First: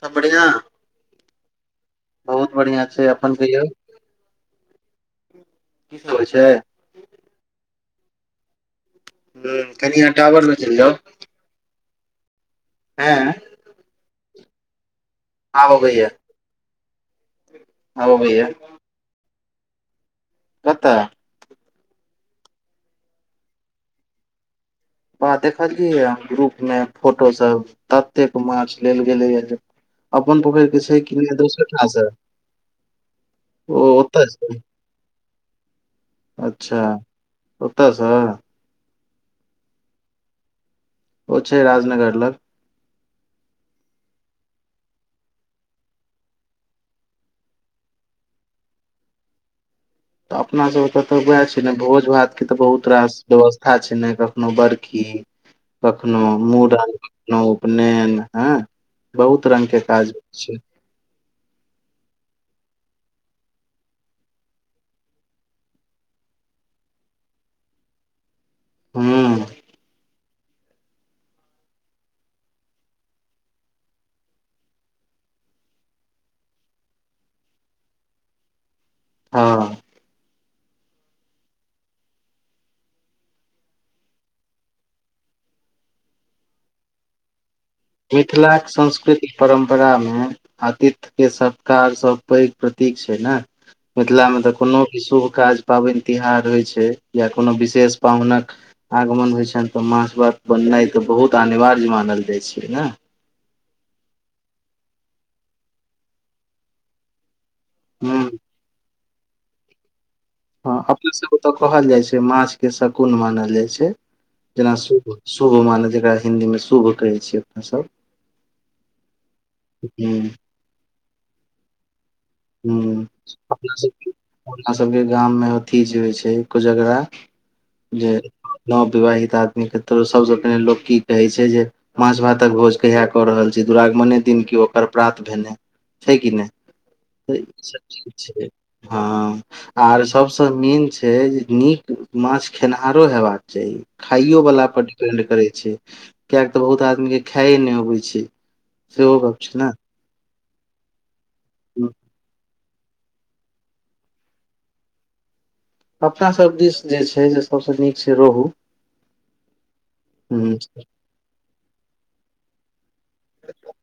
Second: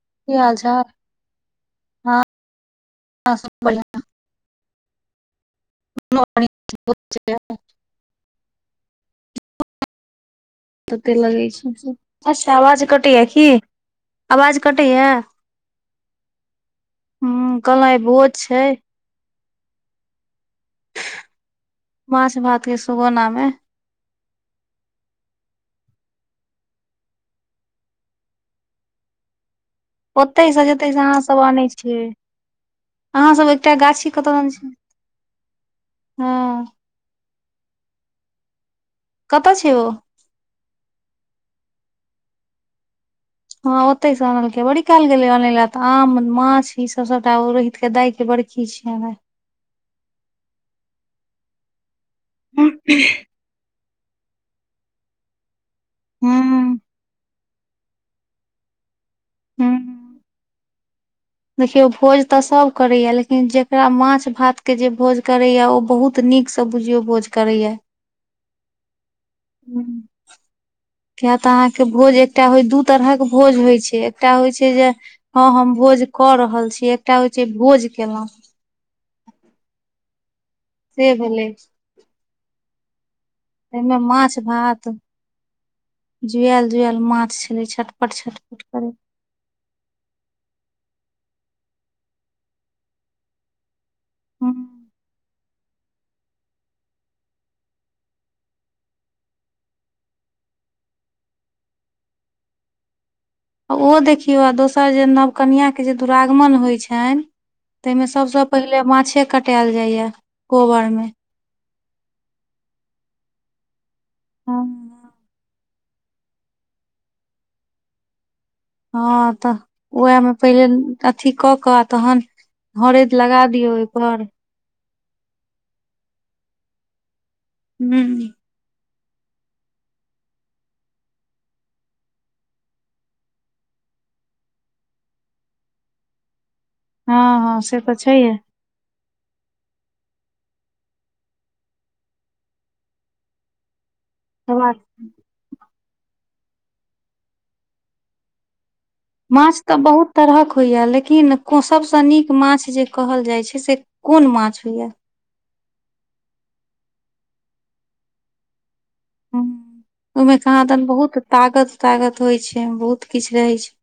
सब की बढ़ियां हाल छ। बहुत बढ़िआँ छै अपन सब कहियौ। बढ़िया कि सब होइ छै। ब छै। ह कनि आहां टावर। चलि जाउ तते लगै छै अच्छा आवाज हँ कटैया की आवाज कटैया। हँ आबि यै। ह कहलउ आय भोज अबैया छै। कतऽ। माछ भात के सुगौनाा मे। बाह देखलियय ग्रुप में फोटो सब ततेक माछ लेल गेले य। ओतहिसँ जतहिसँ अहाँसभ आनै ठाम से छियै। अहाँ सब एकटा ओ गाछी ओतऽ कतऽ दन से छै। हँ अच्छा ओतऽसँ। कत छै ओ। ओ छै राजनगर लग। हँ ओते से अनलके बड़ी कल गेले अनै ला तऽ आम माछ ई सब सबटा रोहित के दाय के बड़। खी छिय आय। तऽ अपना सब एतऽ तऽ उएह छै ने भोज भात के तऽ बहुत रास व्यवस्था। का छै ने कखनो बड़खी कखनो हूँ मूड़न। उपनयन हँ बहुत रंग के काज छै। देखियो भोज तऽ सब करै या लेकिन जेकरा माछ भात के जे भोज करय या ओ बहुत। त नीकसँ बुझियौ भोज करैया। हँ। ह। किएक तऽ अहाँके भोज एकटा होइ दू तरहक भोज होइत छै एकटा होइ छै जे। हँ हम भोज कऽ रहल छी एकटा होइ छै भोज केलहुँ। हँ। से भेले। एहिमे माछ भात जुआल जुआल माछ छले छठ। मिथिलाक संस्कृति। परम्परा में अतीथ के सत्कार सब पैघ प्रतीक छै ने। मिथिला मे तऽ कोनो भी शुभ काज। पाबनि तिहार होइ छै या कोनो विशेष पाहुनक। आगमन होइ छनि तऽ मास भात बननाइ तऽ बहुत अनिवार्य मानल जाइ छै ने। आ ओहो देखियौ आ दोसर जे नव कनिआाके जे दुरागमन होइत छनि ताहिमे ह सभसँ। पहिले माछे कटायल जाइए।। हँ अपना सब ओतऽ कहल जाइ छै माछके शगुन मानल जाइ छै।।। जेना मे शुभ शुभ माने जेकरा हिन्दी मे शुभ कहै छियै अपने सभ। हँ तऽ ह ह वेहमे पहिले अथी कऽ कऽ तहन। हरैद लगा दियौ ओहि पर। हमरा सबके गाम मे अथी जे होइ छै कोजगरा जे। हूँ नवविवाहित आदमी के त सबसँ पहिने लोक की कहै छै जे। माछ भातक भोज कहिया कऽ रहल छी दुरागमने दिन की ओकर प्रात भेने छै कि नहि। हँ तऽ ई हँ सब से तऽ चीज छैेहे। छै हँ। आर सबस मेन छै जे नीक माछ खेनिहारो हेबाक चाही। खाइयोवला हेबाक परर डिपेंड करै छै किएकि तऽ बहुत आदमी के खाइए नहि अबै छै। सेहो गप छै माछ ने तऽ बहुत तरहक होइए लेकिन हुं, सभसँ नीक माछ जे। कहल जाइ छै से कोन माछ होइये। अपना सभ दिस जे छै से सभसँ नीक छै रोहू। हुं, ओहिमे कहाँ दन बहुत तागत- तागत होइ छै, बहुत किछ रहे छै।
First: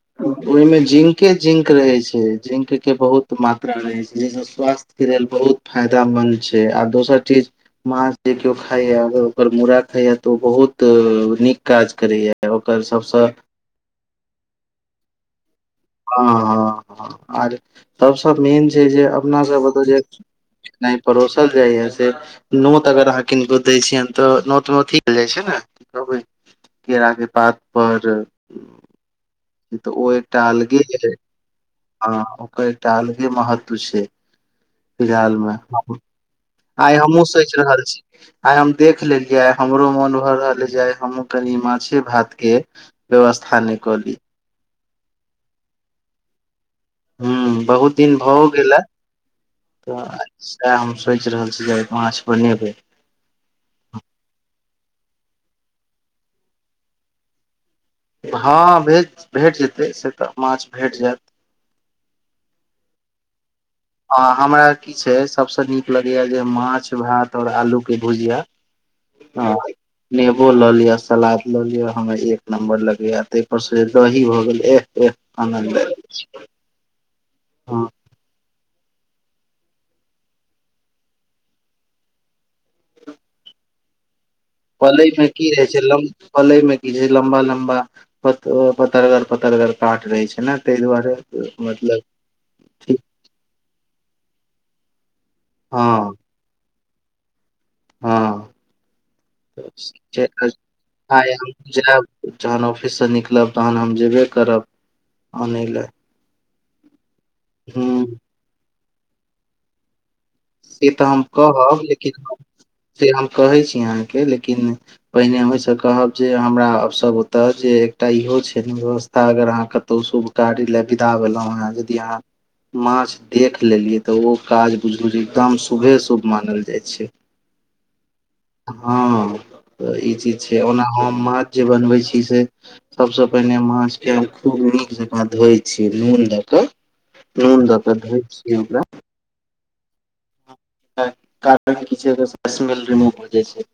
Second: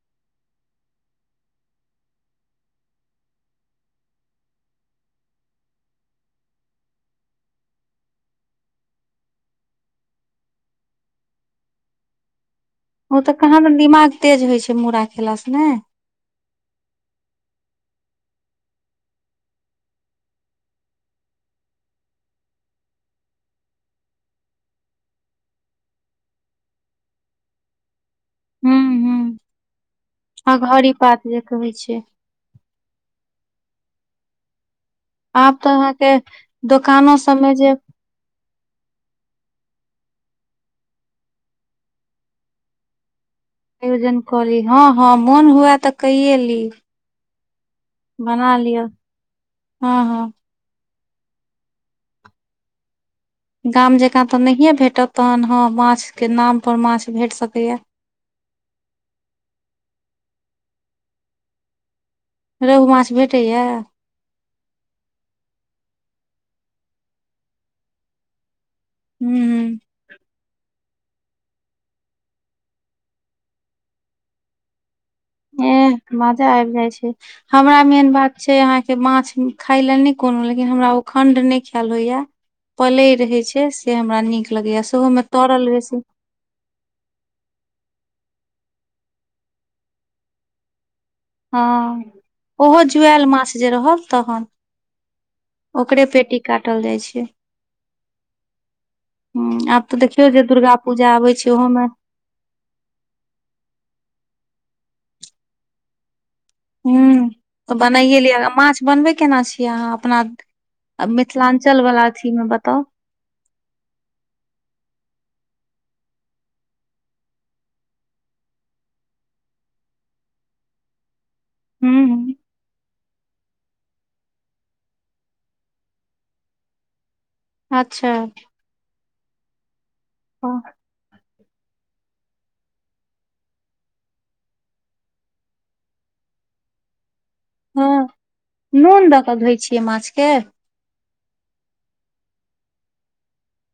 ओहिमे जिंके -जिंक रहै छै, जिंकके बहुत मात्रा रहै छै, जाहिसँ स्वास्थ्यके लेल बहुत फायदामन्द छै, आ दोसर चीज। माछ जे केओ खाइये, ओकर मूड़ा खाइये, त ओ बहुत नीक काज करैये। त ओकर सब ओ तऽ कहाँ दन दिमाग तेज होइ छै, मूड़ा खेलासँ नै? हँ, हँ, हँ आर तहुसँ मेन छै जे, अपना सब ओतऽ जे खेनाइ परोसल जाइए से नोत अगर अहाँ किनको दै छियैन, तऽ नोत मे अथी देल जाइ छै ने, कहबै। केराक पात पर। हँ तऽ ओ एकटा अलगे घड़ी भेलै, पात जे कहै छै हँ ओकर एकटा अलगे महत्व छै। फिलहाल मे, आब तऽ अहाँके आइ दोकानो हमहुँ सबमे सोचि जे रहल छी। आइ हम देख लेलियै, आइ हमरो मोन भऽ रहल ऐ जे आइ हमहु कनि माछे- भात के व्यवस्था नै कऽली। कऽली। हँ, हँ, मोन हुए तऽ कइये ली। ह बहुत दिन भऽ ओ बना गेल हे, लिअ तऽ हँ आइ हँ सो तैं हम सोचि रहल छी जे, माछ बनेबै। गाम जँकाँ तऽ नहिए भेटत? तखन हँ माछके नाम पर माछ भेट सकैए। हँ भे भेट जेतै, से तऽ माछ भेट जायत। रोहु माछ भेटैए। अ हमरा की छै, सबसे नीक लगेये जे माछ- भात और आलू के भुजिया। हूँ हँ हूँ नेबो लऽ लिअ, सलाद लऽ लिअ, हमरा एक नम्बर लगैये, तै पर से दही भऽ गेलै एहह एह। आनन्द एह मजा आबि जाइ छै, हमरा ह मेन बात। छै, अहाँ के माछ खाय लेल नहि कोनो, लेकिन हमरा ओ खण्ड नहि खायल होइये। पलइ रहैत छै, से हमरा नीक लगैए, पलै सेहो मे की रहै तरल छै लम बेसी। पलै मे की छै लम्बा- लम्बा। प पतरगर - पतरगर काॅंट रहे छै ने, ताहि दुआरे। मतलब हँ, ओहो ठीक जुआयल माछ जे रहल, तखन। ओकरे हँ पेटी काटल जाइ छै। हँ ह, आब तऽ देखियौ जे दुर्गा पूजा आइ आबै छै हम ओहोमे जायब जहन ऑफिस सँ निकलब, तहन हम जेबे करब आनय लए। हु तऽ हूँ बनाइए लियअ, माछ बनबै केना छियै अहाँ? अपना से तऽ आ हम कहब मिथिलांचल वला लेकिन अथी हम- मे बताउ? से हम कहै छी अहाँके। लेकिन पहिने हमहिसँ कहब जे, हमरा सभ ओतः जे एकटा इहो छैत दोस्त। अगर अहाँ कतौ शुभ कार्य ले विदा भेलऊॅं। आउर यदि हूँ अहाँ हूँ माछ देख लेलियै, तऽ ओ काज बुझू जे काम शुभे -शुभ मानल जाइ छै। अच्छा! हँ, तऽ ई चीज छै, ओना हम माछ जे बनबै छी से सभसँ पहिने माछ के हम खूब नीक जकाँ धोई छि नून दऽ कऽ। नून दऽ कऽ हँ, धोइ छियै ओकरा नून दऽ कऽ धोइ छियै माछ के? कारण की छै, ओतस स्मेल रिमूव भ जाइ छै।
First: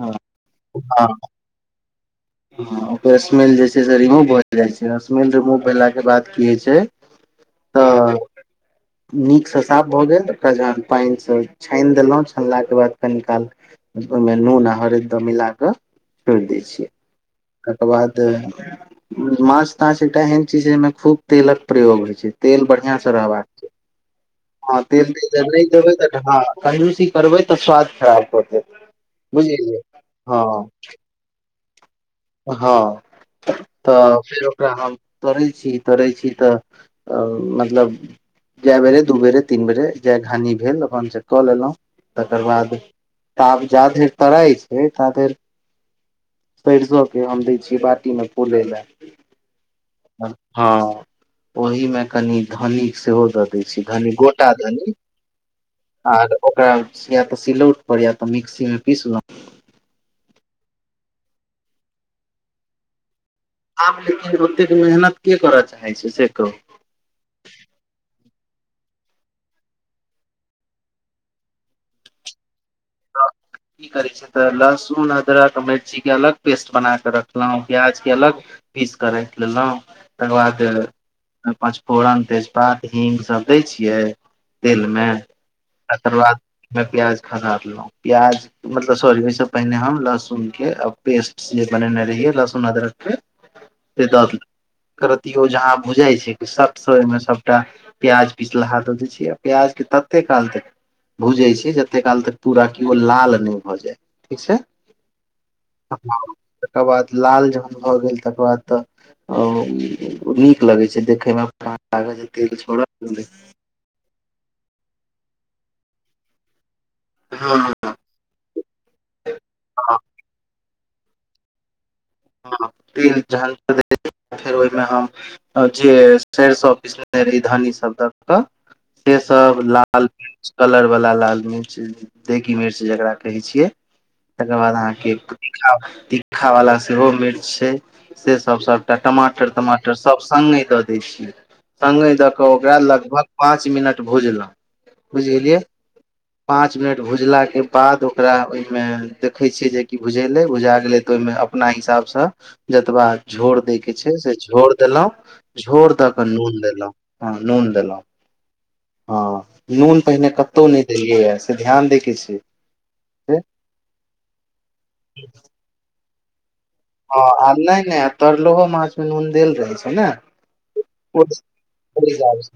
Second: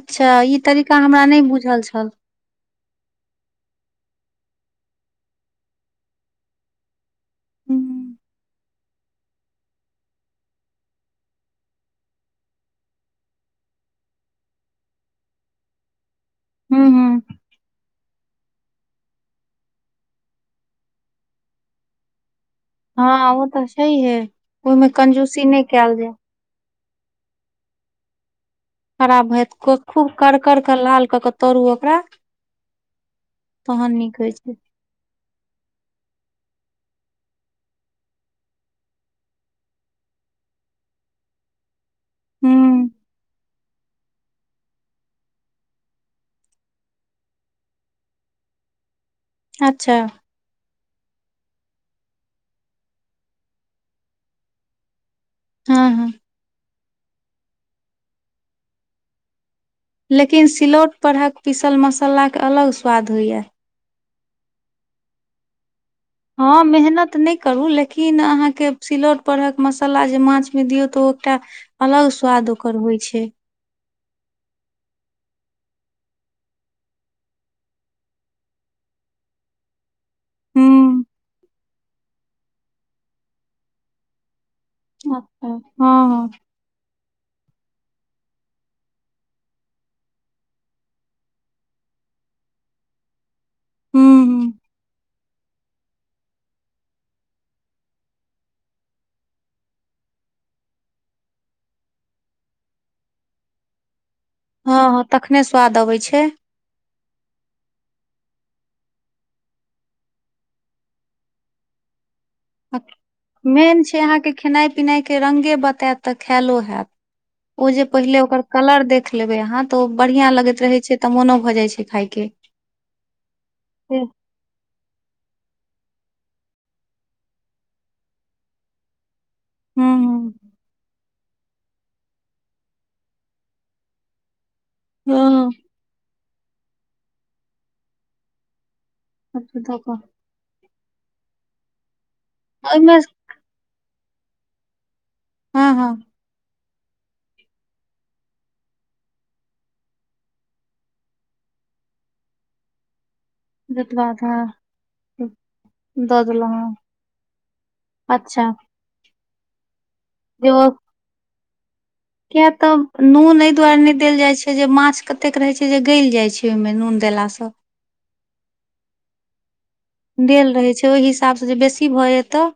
हँ ई तरीका हमरा नै बुझल छल। हं ओकर स्मेल जे छैय रिमूव भए जाइ छैय, स्मेल रिमूव भेला के बाद की होइ छैय। हूँ तऽ नीकसँ साफ भऽ गेल ओकरा जहन पानिसँ छानि देलहुँ छानलाके बाद कनी काल ओइमे नून आ हरैद मिला कऽ छोइड़ दै हूँ छियै हूँ कतवा देह माछ ताछ एकटा एहन चीज छैय, जइमे खूब तेलक प्रयोग होइ छैय, तेल बढ़ हँ ओ तऽ छैइहे। हँ तेल दिजवै नै देबै तऽ ह कंजुसी करबै तऽ स्वाद खराब भऽ जाएत। खराब भैत खूब कर कर कऽ लाल कऽ कऽ तरू ओकरा। हँ तहन तऽ नीक होइ फेर छै ओकरा हम तोड़ै छी तोड़ै छी तऽ मतलब जय बेरे दू बेरे, तीन बेरे जय घानी भेल अपन से कऽ लेलहुं। तकर बाद हूँ ताप जाधेर तराई हे तातिर बैसलौं कि हम दै छियै बाटी मे फुले लए। अच्छा। हँ ओहि मे कनि धनी सेहो दऽ दै छी कनि गोटा धनी। हँ हँ आर ओकरा या तऽ सिलौट पर या तऽ मिक्सी मे पीसलों। लेकिन सिलौट परहक पीसल मसालाके अलग स्वाद होइए। आब लेकिन ओतेक मेहनत के करऽ चाहे छैय। हँ मेहनत नै करू लेकिन किन अहाँके सिलौट परहक मसाला जे माछ मे दियौ तऽ ओ एकटा अलग स्वाद ओकर होइत। की करै छैय। तऽ लहसुन, अदरक, मिर्चीके अलग पेस्ट बना कऽ रखलहुँ प्याजके अलग पीस कऽ रखिलेलहुॅं। तकर बाद हुं। पचफोरन, तेजपात, हींग सभ दै छियै। तेलमे अच्छा। हँ तकर हँ बाद ओमे प्याज खसा देलहुँ, प्याज मतलब सॉरी ओहिसँ पहिने हम लहसुनके आ पेस्ट से बनेने रहियै लहसुन अदरकके हुं से दल हुं एकरतियो जहाँ बुझाइ छैय कि सट से ओहिमे सभटा प्याज पिसलाहा द दैऽ छियै आ प्याज के तते काल तक भूजै छियय जते काल तक पूरा केओ लाल ने भऽ जाय, ठीक छैय। हँ हँ तखने स्वाद अबै छै। तकर बाद लाल जखन भऽ गेल तकर बाद तऽ नीक लगै छैय देखयमे। मा कागज तेल छोड़ऽ लगलय। मेन छैय अहाँके खेनाइ पिनाइ के रंगे बतायत तऽ खायलो हेएत हँ ओ जे हँ पहिले ओकर कलर देख लेबै अहाँ तऽ ओ बढ़िया लगैत रहे छैय तऽ मोनो भऽ जाइ छैय खाय के हँ तिल जहां पर रहै। फेर ओहिमे हम जे एस्ट्ऐंस ऑफिस लेने रही धानी सबदक तऽ से सब लाल हुं कलर वाला लाल मिर्च देगी मिर्च जेकरा कहै छियै, तकर बाद अहाँके हँ। तीखा तीखा वाला सेहो मिर्च छैय से सभ सभटा टमाटर तमाटर सभ सङ्गे दऽ दै छियै। संगे दऽ कऽ ओकरा ओहिमे लगभग पाँच मिनट भुजलहुँ, बुझ गेलियै। हँ हँ। पांच मिनट भुजला के बाद ओकरा ओहिमे देखे छिय जेकि भुजेले भुजा गेले त ओएमे अपना हिसाबसँ जतबा झोर दय के जतबा छैय था से झोर देलों। झोर द दऽ कऽ नून हँ देलहुँ हँ नून देलहुँ। अच्छा। हँ नून पहिने जे ओ कतौ नहि देलियै ह से ध्यान द। किया तऽ नून एहि दुआरे नहि देल जाय छै जे माछ कतेक रहे छै जे गलि जाय छै ओहिमे नून। ह आ देलासँ नहि नहि त लोकोहो माछ मनन देल रहै छै। ने देल रहैत छै ओहि ओ हिसाबसँ जे बेसी भऽ जेतऽ।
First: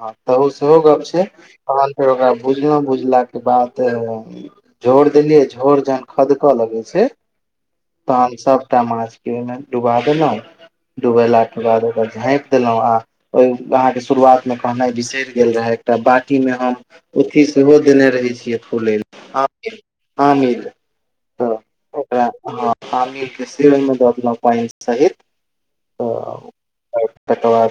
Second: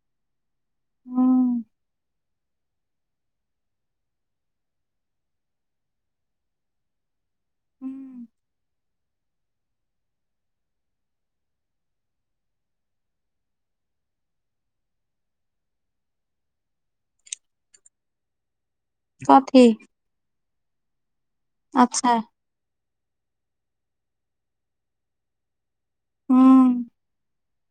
हँ त ओ सेहो गप छै हूँ तहन फेर ओकरा भुजलहुँ भुजलााक के बाद। झोर देलियै झोर जहन खदकऽ लगै छै हूँ तहन सब। छटा माछ के ओहिमे डुबा देलहुँं डुबेला के बाद ओकरा झाँपि देलहुॅं आ। ओहि अहाँके शुरुआतमे कहनाइ बिसरि गेल रहै एकटा बाटीमे हम। अथी सेहो देने रहै छियै फुलय लेल कथी आमिल आमिल। अच्छा। हँी इ श्रीरमे द अपला पइ साहित। हूँ तऽ तकर बाद।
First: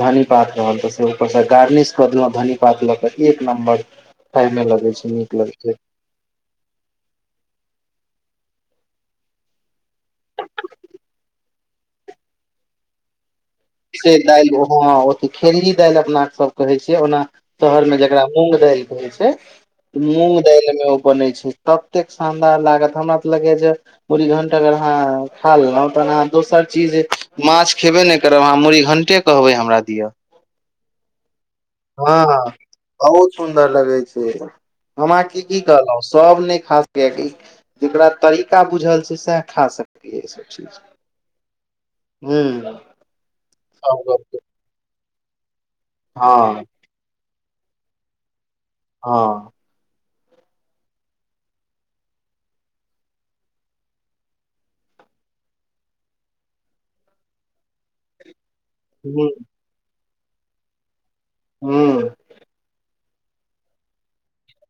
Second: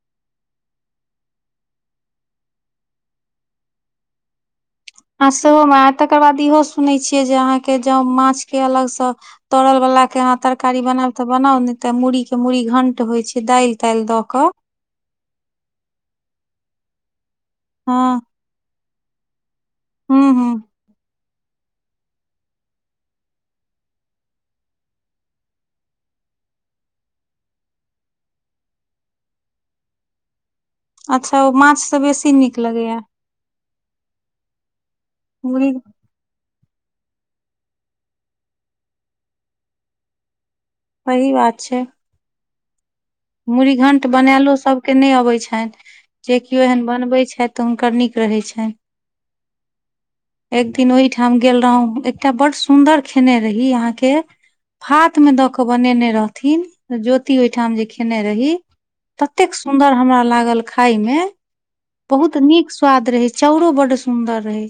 धनी पात रहल त से ऊपर से गार्निश कर देलो धनी पात ले के एक नं्बर ाय मे लग। आ सेहोमे तकर बाद इहो सुनैत छियै जे अहाँके ज माछ के अलगसँ। तोरल बालला के अहाँ तरकारी बनायब तऽ बनाउ ने तऽ मूुरी के मूड़ी घंट होइ छै दालि। तालि दऽ कऽ दालि ह खेरही दालि अपना सब कहे छ ओना शहर मे हँ जेकरा। मूंग दालि कहै छै हूँ मूंग हूँ दालि में ओ बनै छै। ततेक शानदार लागत हमरा तऽ लगया जे। मूड़ घंट अगर अहाँ खा लेलहु तहन अहाँ दोसर चीज माछ खेबे ने। करब अहाँ मुूड़ी घंटे कहबे हमरा दिअ। अच्छा ओ माछ त बेसी हँ नीक लगैएा। बहुत सुन्दर लगे छै हमरा के की मुरही कहल। सब नहि खा सकैय जेकरा तरीका बुझल छै सएह खा सकै ई सब चीज। वही बात छै। हू। मुूड़ीघंट बनलो सब के नहि अबे छनि जे केो हँ एहन बनबे छथि। तऽ हुनकर नीक रहै छनि। हँ। [inaudible] एक दिन ओहिठाम गेल रहौ एकटा बड़ सुंन्दर खेने रही अहाँके। हाथ में द के बनेने रहथिन ज्योति ओहिठाम जे। खेने रही हूँ ततेक सुदर हमरा लागल खाय मे। हूँ बहुत नीक स्वाद रहै चाउरो बड सुन्दर रहै।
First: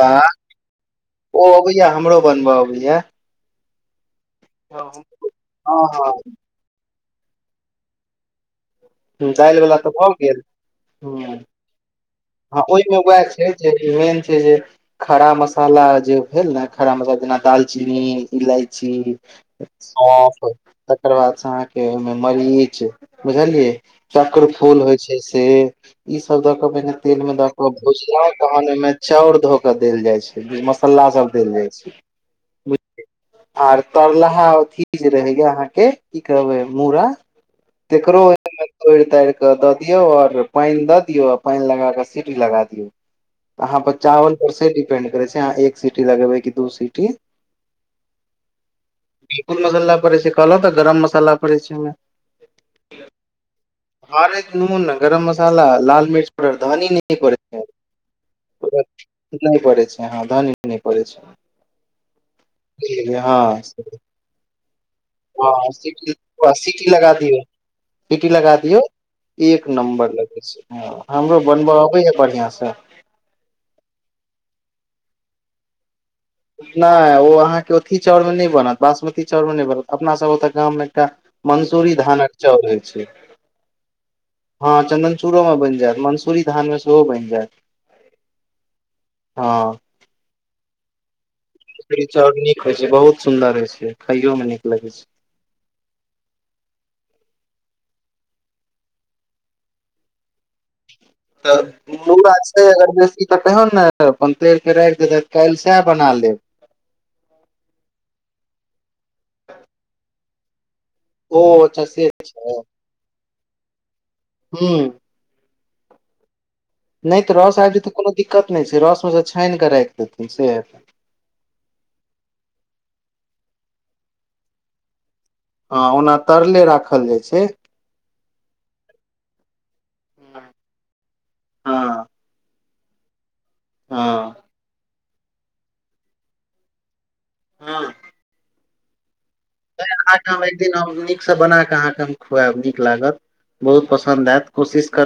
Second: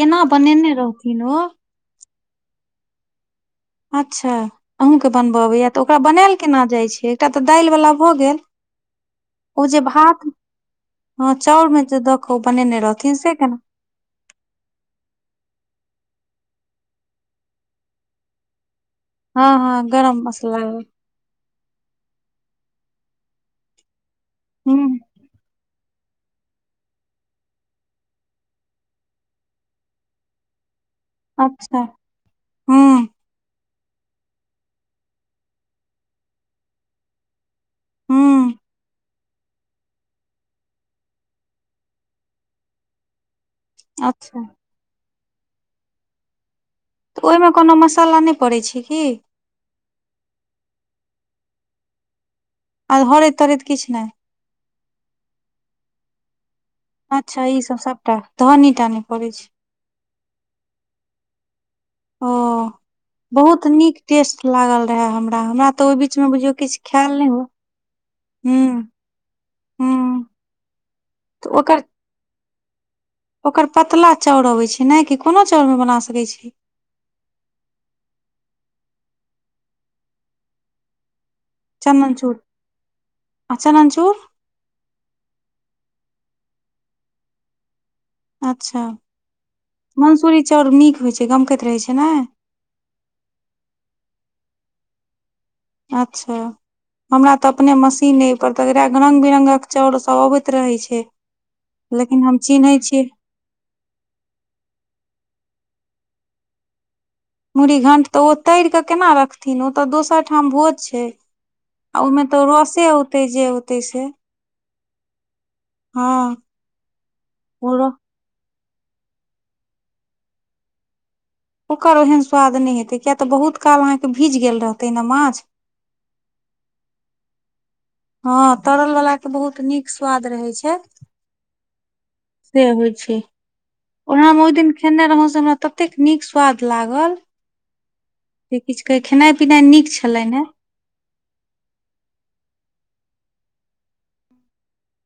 केना बनेने रहथिन ओ हमरो बनबऽ अबैयै। अच्छा अहुूँकेँ बनबऽ अबैय तऽ ओकरा हँ बनायल केना जाइत छै एकटा तऽ दालिवला भऽ गेल। जाइल ओ बला जे तऽ भऽ भात गेल। हँ ह चाउर मे जे देखहो हँ बनेने ओहिमे रहथिन से केना। मेन छै जे। खरा मसाला जे भेल ने खरा मसाला जेना दालचीनी इलायची। हँ हँ गरम सौफ मसला तकर बाद से अहाँके ओहिमे मरीच बुझलियै। चक्र फूल होइ हुँ छै से। इ सब द के पहिने तेल में द के भुजिया तहन ओ में चाउर धो के देल जाय छै मसाला सब। देले अच्छा छैय बुझलिये। हुँ आर तरलाहा अथी जे रहे या अहाँ के की कहबे मूड़ा तेकरो हुँ तोड़ -तार के द दियऔ और पाइन द दियो अ पाइन लगाकऽ सीटी लगा दियो। अहाँ पचावन अच्छा पर से डिपेंड करे छै अहाँ एक सिटी लगेबै कि दू सिटी। तऽ ओयमऽ कोनो मसाला ने पड़ै छैय की। बिलकल मसाला पड़ै छै कहलहुँ तऽ गरम मसाला पड़ै छैय ओयमे। आ भरेत- तरैत किछ ने। तारे के नून ने गरम मसाला, लाल मिर्च पाउडर, धनी नहि अच्छा ई पड़ै छै सब सबटा धहनीटा ने पड़ै छै। हाँ धनी ने पड़ै छैय। ओ बुझ गलिये हाँ बहुत से नीक टेस्ट लागल रहे हमरा हमरा हाँ तऽ ओहि बीच मे बुझियौ किछु सीटी-सीटी खायल लगा नहि दीयो। हुए सीटी लगा दियो। हुँ एक नम्बर हुँ लगे छै खाय में हमरो तऽ बनबै ओकर आबे या बढ़िया से। ओकर पतला चौङ अबे छै ने कि कोनो चौङ मे बना सकै छीये। ने ओ अहाँके ओथी चौङ मे ने बनत बासमती चौङ मे ने बनत अपना सब ओता गाममे एकटा मंसूरी चननचूर धानक चौङ होए छैय। आ चननचूर हाँ चंदनचूड़ो मे बेन जायत मंसूरी धानमे सेहो बेन जायत। अच्छा हँ मंसूरी चौङ नीक होय छै गमकैत रहे छै। मंसूरी ने चौङ नीक होय छै बहुत सुन्दर होय छै खाइयो में नीक लगे छै। अच्छा। हमरा तऽ अपने मशीने पर तेकरा रंग बिरंगक चौङ सब अबैत रहे छै। तब लेकिन मुरा हम छैय चिन्है अगर छियै बेसी तऽ तेहन ने अपन तेरके राख देते काल सएह बना लेब। मुरीघण्ट तऽ ओ तर कऽ केना रखथिन ओ तऽ दोसर ठाम भोज छैय। ओ अच्छा आ से मे तऽ छै रसे होतै जे होतै से। हूँ हाँ। ने तऽ रस आएब जेते तऽ कोनो दिक्कत ने छैय रसमे सँ छान कऽ राख देथिन से हेतै। ओकर ओहन स्वाद ने हेतै किआ तऽ बहुत काल अहाँकेँ भीज गेल रहतै ने माछ। हां ओना तरले राखल जाइ छै‌य। हांँ तरल वला के बहुत नीक स्वाद रहे छै। हँ से होइ छै ओना हँ हम ओए दिन खेने रहौँ से हमरा ततेक नीक स्वाद लागल। हाँ। जे किछु कहै खेनाइ पिनाइ नीक छलै अहाँके ने। हम एक दिन हम नीक से बनााक अहाँके हम खुआएब नीक लागत बहुत पसंन्द आयत कोशिश करबे।